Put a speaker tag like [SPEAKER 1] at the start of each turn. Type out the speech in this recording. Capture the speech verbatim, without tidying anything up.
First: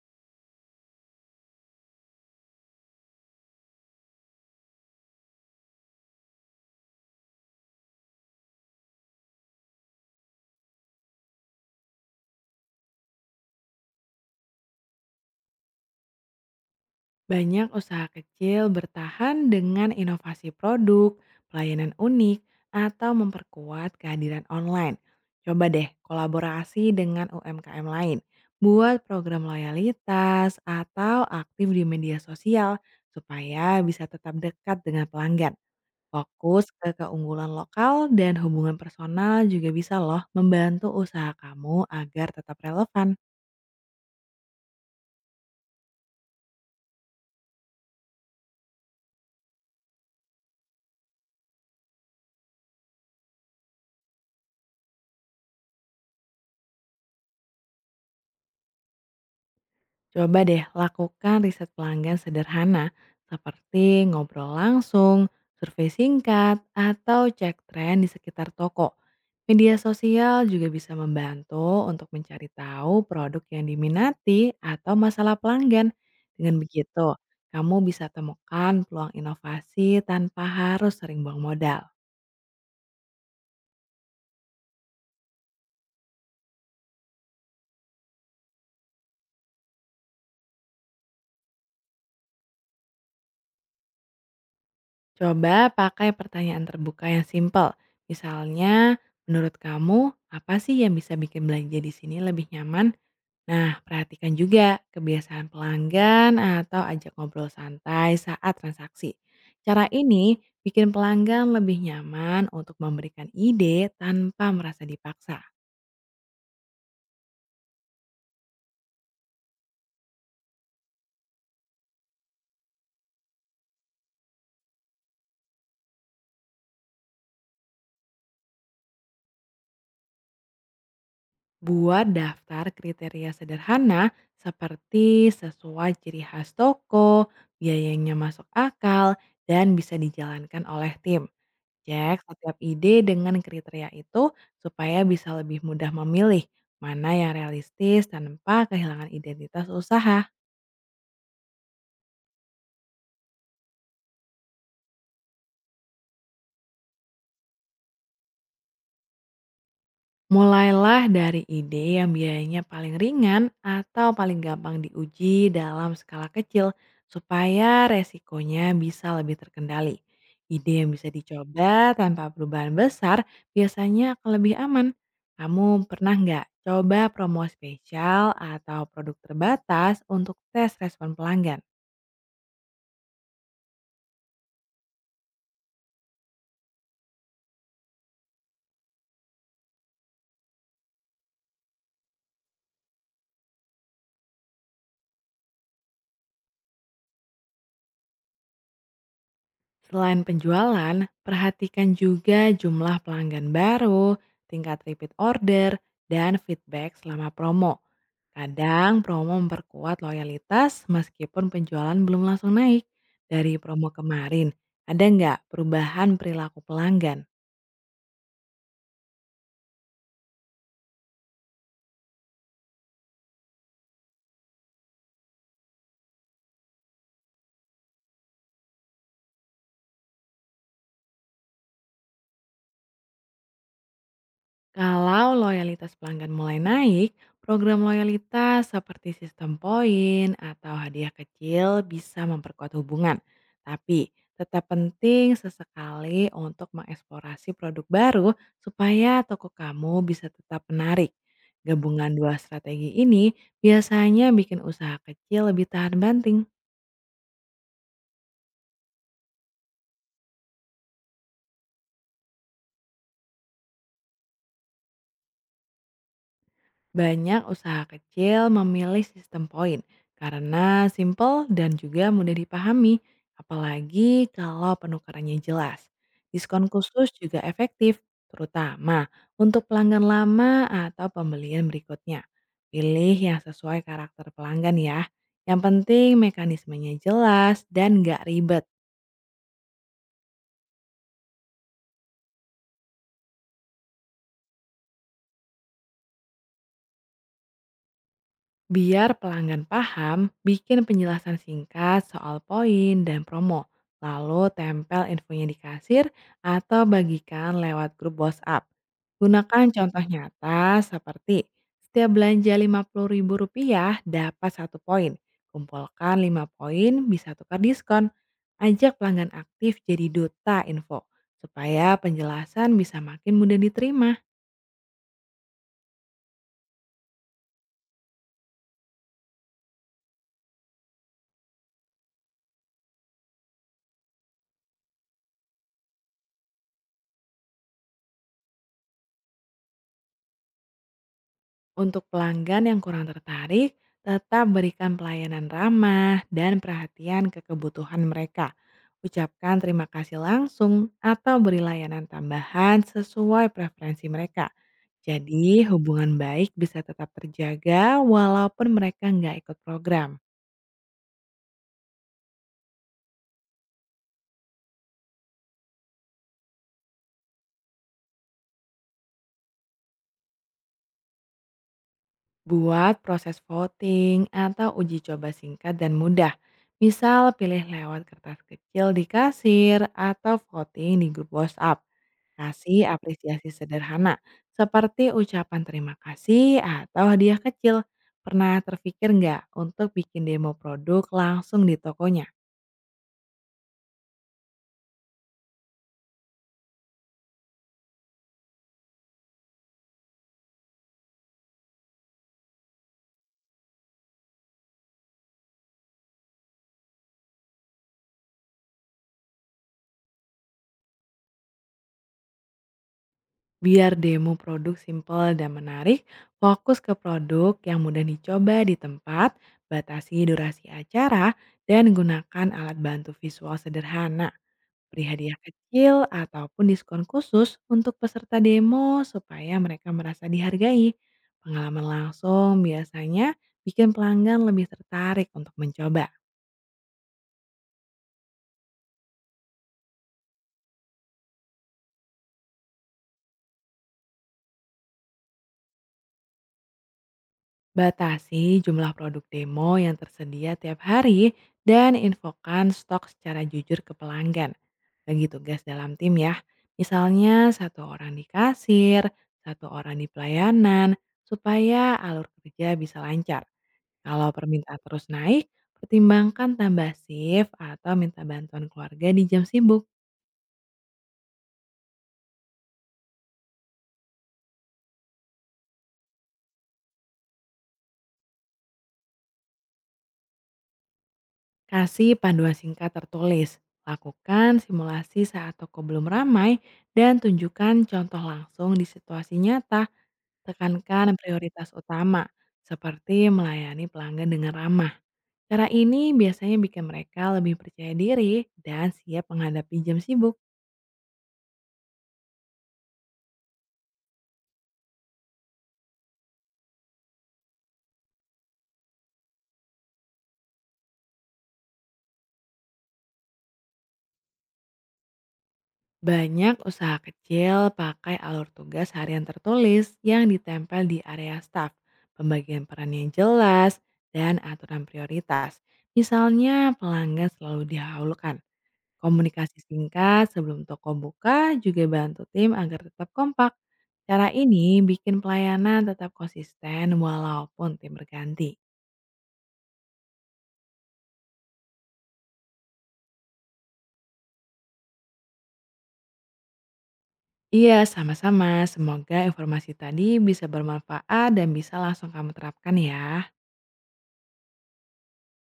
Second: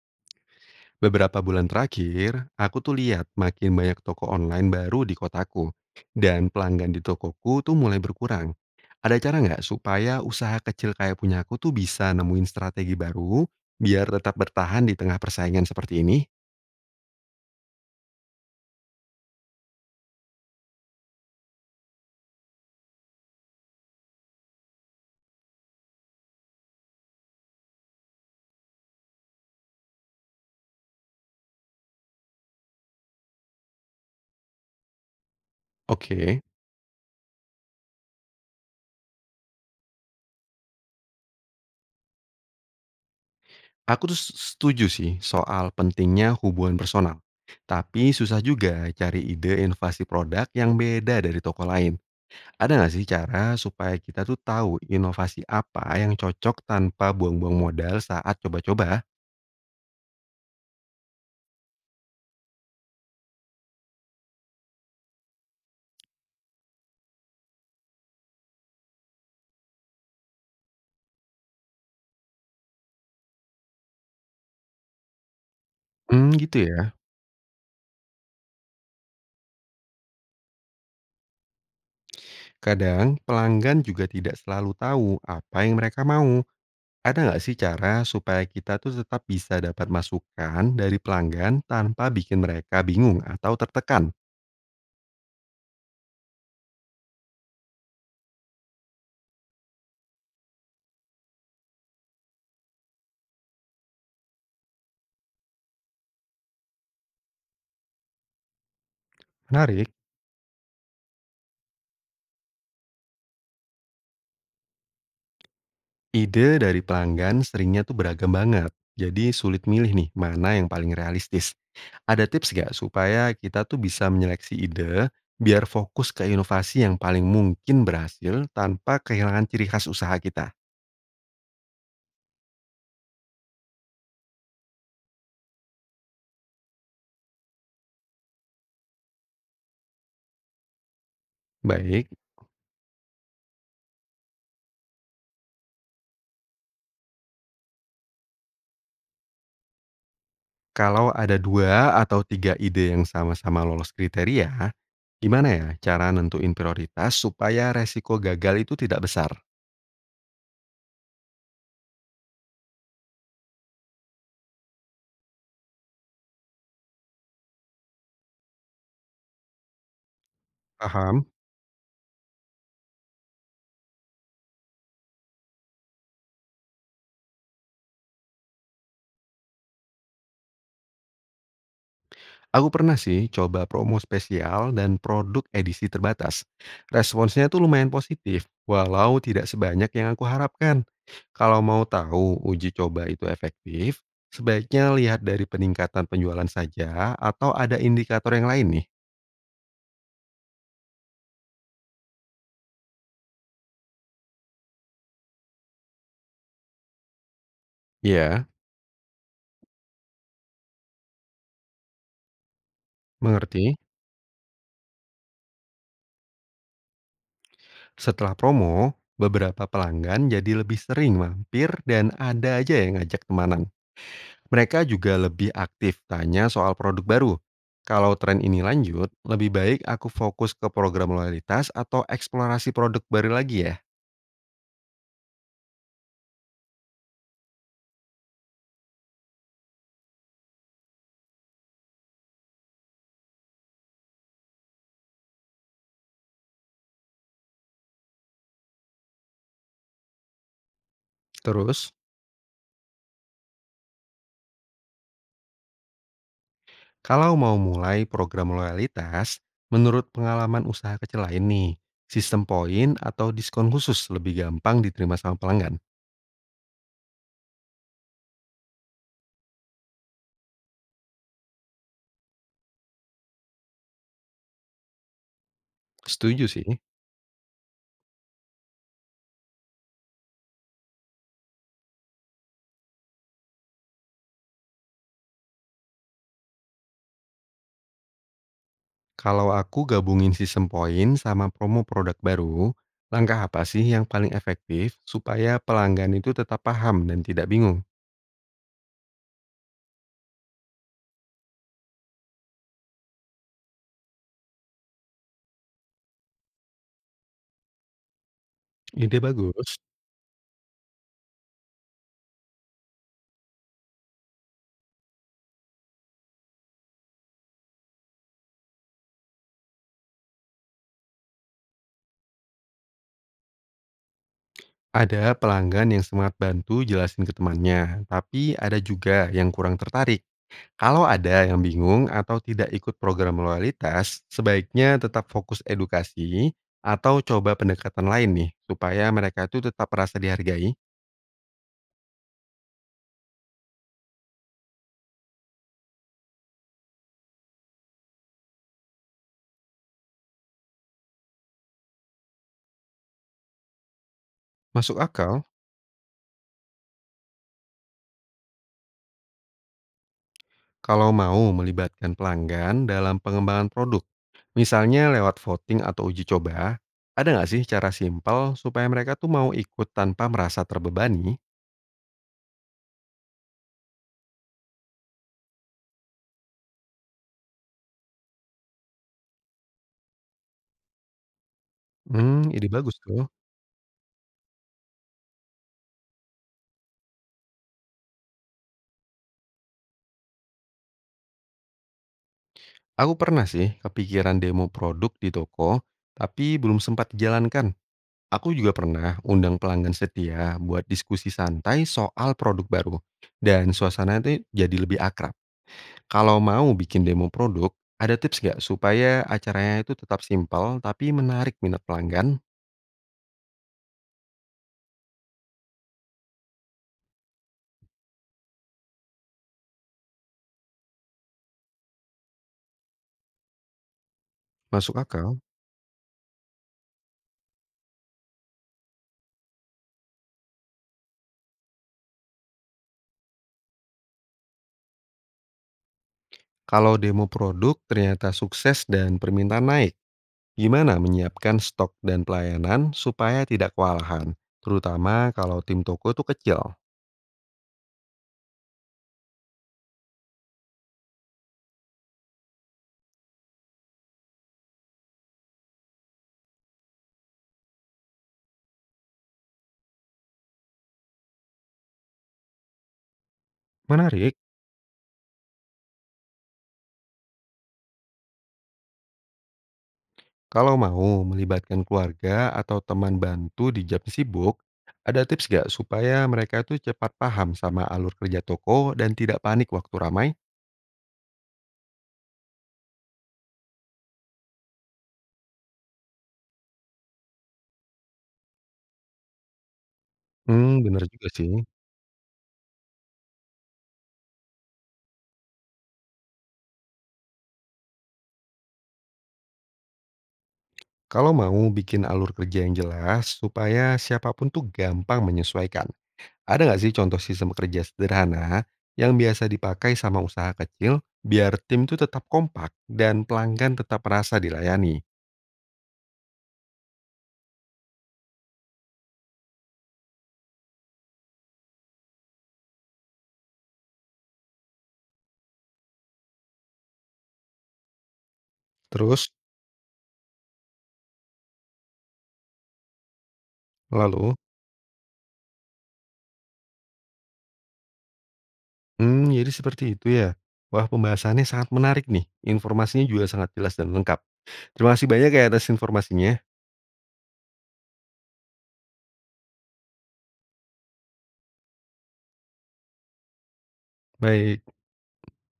[SPEAKER 1] Beberapa bulan terakhir, aku tuh lihat makin banyak toko online baru di kotaku, dan pelanggan di tokoku tuh mulai berkurang. Ada cara nggak supaya usaha kecil kayak punya aku tuh bisa nemuin strategi baru biar tetap bertahan di tengah persaingan seperti ini?
[SPEAKER 2] Banyak usaha kecil bertahan dengan inovasi produk, pelayanan unik, atau memperkuat kehadiran online. Coba deh kolaborasi dengan U M K M lain. Buat program loyalitas atau aktif di media sosial supaya bisa tetap dekat dengan pelanggan.
[SPEAKER 1] Oke,
[SPEAKER 2] Fokus ke keunggulan lokal dan hubungan personal juga bisa loh membantu usaha kamu agar tetap relevan.
[SPEAKER 1] aku tuh s- setuju sih soal pentingnya hubungan personal. Tapi susah juga cari ide inovasi produk yang beda dari toko lain. Ada nggak sih cara supaya kita tuh tahu inovasi apa yang cocok tanpa buang-buang modal saat coba-coba?
[SPEAKER 2] Coba deh lakukan riset pelanggan sederhana seperti ngobrol langsung, survei singkat, atau cek tren di sekitar toko. Media sosial juga bisa membantu untuk mencari tahu produk yang diminati atau masalah pelanggan.
[SPEAKER 1] Mmm,
[SPEAKER 2] Dengan
[SPEAKER 1] gitu ya.
[SPEAKER 2] begitu, kamu bisa temukan peluang inovasi tanpa harus sering buang modal.
[SPEAKER 1] Kadang pelanggan juga tidak selalu tahu apa yang mereka mau. Ada nggak sih cara supaya kita tuh tetap bisa dapat masukan dari pelanggan tanpa bikin mereka bingung atau tertekan?
[SPEAKER 2] Coba pakai pertanyaan terbuka yang simpel. Misalnya, menurut kamu apa sih yang bisa bikin belanja di sini lebih nyaman? Nah, perhatikan juga kebiasaan pelanggan atau ajak ngobrol santai saat transaksi. Cara
[SPEAKER 1] Menarik.
[SPEAKER 2] ini bikin pelanggan lebih nyaman untuk memberikan ide tanpa merasa dipaksa.
[SPEAKER 1] Ide dari pelanggan seringnya tuh beragam banget, jadi sulit milih nih mana yang paling realistis. Ada tips nggak supaya kita tuh bisa menyeleksi ide, biar fokus ke inovasi yang paling mungkin berhasil tanpa kehilangan ciri khas usaha kita?
[SPEAKER 2] Buat daftar kriteria sederhana seperti sesuai ciri khas toko, biaya yang masuk akal, dan bisa dijalankan oleh tim.
[SPEAKER 1] Baik,
[SPEAKER 2] Cek setiap ide dengan kriteria itu supaya bisa lebih mudah memilih mana yang realistis tanpa kehilangan identitas usaha.
[SPEAKER 1] kalau ada dua atau tiga ide yang sama-sama lolos kriteria, gimana ya cara nentuin prioritas supaya resiko gagal itu tidak besar?
[SPEAKER 2] Mulailah dari ide yang biayanya paling ringan atau paling gampang diuji dalam skala kecil supaya resikonya bisa lebih terkendali. Ide yang bisa
[SPEAKER 1] Paham?
[SPEAKER 2] dicoba tanpa perubahan besar biasanya akan lebih aman. Kamu pernah nggak coba promo spesial atau produk terbatas untuk tes respon pelanggan?
[SPEAKER 1] Aku pernah sih coba promo spesial dan produk edisi terbatas. Responsnya tuh lumayan positif, walau tidak sebanyak yang aku harapkan. Kalau mau tahu uji coba itu efektif, sebaiknya lihat dari peningkatan penjualan saja atau ada indikator yang lain nih.
[SPEAKER 2] Selain penjualan, perhatikan juga jumlah pelanggan baru, tingkat repeat order, dan feedback selama promo.
[SPEAKER 1] Iya,
[SPEAKER 2] Kadang promo memperkuat loyalitas meskipun penjualan belum langsung naik. Dari
[SPEAKER 1] mengerti.
[SPEAKER 2] promo kemarin, ada nggak perubahan perilaku pelanggan?
[SPEAKER 1] Setelah promo, beberapa pelanggan jadi lebih sering mampir dan ada aja yang ngajak temanan. Mereka juga lebih aktif tanya soal produk baru. Kalau tren ini lanjut, lebih baik aku fokus ke program loyalitas atau eksplorasi produk baru lagi ya.
[SPEAKER 2] Kalau loyalitas pelanggan mulai naik, program loyalitas seperti sistem poin atau hadiah kecil bisa memperkuat hubungan. Tapi tetap penting sesekali untuk mengeksplorasi produk baru supaya toko kamu bisa tetap menarik.
[SPEAKER 1] Terus,
[SPEAKER 2] Gabungan dua strategi ini biasanya bikin usaha kecil lebih tahan banting.
[SPEAKER 1] kalau mau mulai program loyalitas, menurut pengalaman usaha kecil lain nih, sistem poin atau diskon khusus lebih gampang diterima sama pelanggan.
[SPEAKER 2] Banyak usaha kecil memilih sistem poin karena simple dan juga mudah dipahami, apalagi kalau penukarannya jelas.
[SPEAKER 1] Setuju sih.
[SPEAKER 2] Diskon khusus juga efektif, terutama untuk pelanggan lama atau pembelian berikutnya. Pilih yang sesuai karakter pelanggan ya. Yang penting mekanismenya jelas dan nggak ribet.
[SPEAKER 1] Kalau aku gabungin sistem poin sama promo produk baru, langkah apa sih yang paling efektif supaya pelanggan itu tetap paham dan tidak bingung?
[SPEAKER 2] Biar pelanggan paham, bikin penjelasan singkat soal poin dan promo, lalu tempel infonya di kasir atau bagikan lewat grup WhatsApp.
[SPEAKER 1] Ide
[SPEAKER 2] Gunakan
[SPEAKER 1] bagus.
[SPEAKER 2] contoh nyata seperti setiap belanja rp rupiah dapat satu poin, kumpulkan lima poin bisa tukar diskon. Ajak pelanggan aktif jadi duta info supaya penjelasan bisa makin mudah diterima.
[SPEAKER 1] Ada pelanggan yang semangat bantu jelasin ke temannya, tapi ada juga yang kurang tertarik. Kalau ada yang bingung atau tidak ikut program loyalitas, sebaiknya tetap fokus edukasi atau coba pendekatan lain nih, supaya mereka itu tetap merasa dihargai.
[SPEAKER 2] Untuk pelanggan yang kurang tertarik, tetap berikan pelayanan ramah dan perhatian ke kebutuhan mereka. Ucapkan terima kasih langsung atau beri layanan tambahan sesuai preferensi mereka.
[SPEAKER 1] Masuk akal.
[SPEAKER 2] Jadi hubungan baik bisa tetap terjaga walaupun mereka nggak ikut program.
[SPEAKER 1] Kalau mau melibatkan pelanggan dalam pengembangan produk, misalnya lewat voting atau uji coba. Ada nggak sih cara simpel supaya mereka tuh mau ikut tanpa merasa terbebani?
[SPEAKER 2] Buat proses voting atau uji coba singkat dan mudah. Misal pilih lewat kertas kecil di kasir atau voting di grup WhatsApp.
[SPEAKER 1] Hmm, ide
[SPEAKER 2] Kasih
[SPEAKER 1] bagus tuh.
[SPEAKER 2] apresiasi sederhana, seperti ucapan terima kasih atau hadiah kecil. Pernah terpikir nggak untuk bikin demo produk langsung di tokonya?
[SPEAKER 1] Aku pernah sih kepikiran demo produk di toko, tapi belum sempat dijalankan. Aku juga pernah undang pelanggan setia buat diskusi santai soal produk baru. Dan suasana itu jadi lebih akrab. Kalau mau bikin demo produk, ada tips nggak supaya acaranya itu tetap simpel tapi menarik minat pelanggan?
[SPEAKER 2] Biar demo produk simple dan menarik, fokus ke produk yang mudah dicoba di tempat, batasi durasi acara, dan gunakan alat bantu visual sederhana.
[SPEAKER 1] Masuk
[SPEAKER 2] Beri hadiah
[SPEAKER 1] akal.
[SPEAKER 2] kecil ataupun diskon khusus untuk peserta demo supaya mereka merasa dihargai. Pengalaman langsung biasanya bikin pelanggan lebih tertarik untuk mencoba.
[SPEAKER 1] Kalau demo produk ternyata sukses dan permintaan naik, gimana menyiapkan stok dan pelayanan supaya tidak kewalahan? Terutama kalau tim toko itu kecil.
[SPEAKER 2] Batasi jumlah produk demo yang tersedia tiap hari dan infokan stok secara jujur ke pelanggan. Bagi tugas dalam tim ya, misalnya satu orang di kasir, satu orang di pelayanan, supaya alur kerja bisa lancar. Kalau
[SPEAKER 1] Menarik,
[SPEAKER 2] permintaan terus naik, pertimbangkan tambah shift atau minta bantuan keluarga di jam sibuk.
[SPEAKER 1] kalau mau melibatkan keluarga atau teman bantu di jam sibuk, ada tips nggak supaya mereka itu cepat paham sama alur kerja toko dan tidak panik waktu ramai?
[SPEAKER 2] Kasih panduan singkat tertulis, lakukan simulasi saat toko belum ramai, dan tunjukkan contoh langsung di situasi nyata.
[SPEAKER 1] Hmm, bener
[SPEAKER 2] Tekankan
[SPEAKER 1] juga sih.
[SPEAKER 2] prioritas utama, seperti melayani pelanggan dengan ramah. Cara ini biasanya bikin mereka lebih percaya diri dan siap menghadapi jam sibuk.
[SPEAKER 1] Kalau mau bikin alur kerja yang jelas, supaya siapapun tuh gampang menyesuaikan. Ada nggak sih contoh sistem kerja sederhana yang biasa dipakai sama usaha kecil biar tim tuh tetap kompak dan pelanggan tetap merasa dilayani?
[SPEAKER 2] Banyak usaha kecil pakai alur tugas harian tertulis yang ditempel di area staff, pembagian peran yang jelas, dan aturan prioritas. Misalnya pelanggan selalu dihahulukan.
[SPEAKER 1] Terus,
[SPEAKER 2] Komunikasi singkat sebelum toko buka juga bantu tim agar tetap kompak. Cara
[SPEAKER 1] lalu?
[SPEAKER 2] ini bikin pelayanan tetap konsisten walaupun tim berganti.
[SPEAKER 1] Hmm, jadi seperti itu ya? Wah, pembahasannya sangat menarik nih, informasinya juga sangat jelas dan lengkap. Terima kasih banyak ya atas informasinya.
[SPEAKER 2] Iya, sama-sama. Semoga informasi tadi bisa bermanfaat dan bisa langsung kamu terapkan ya.
[SPEAKER 1] Baik.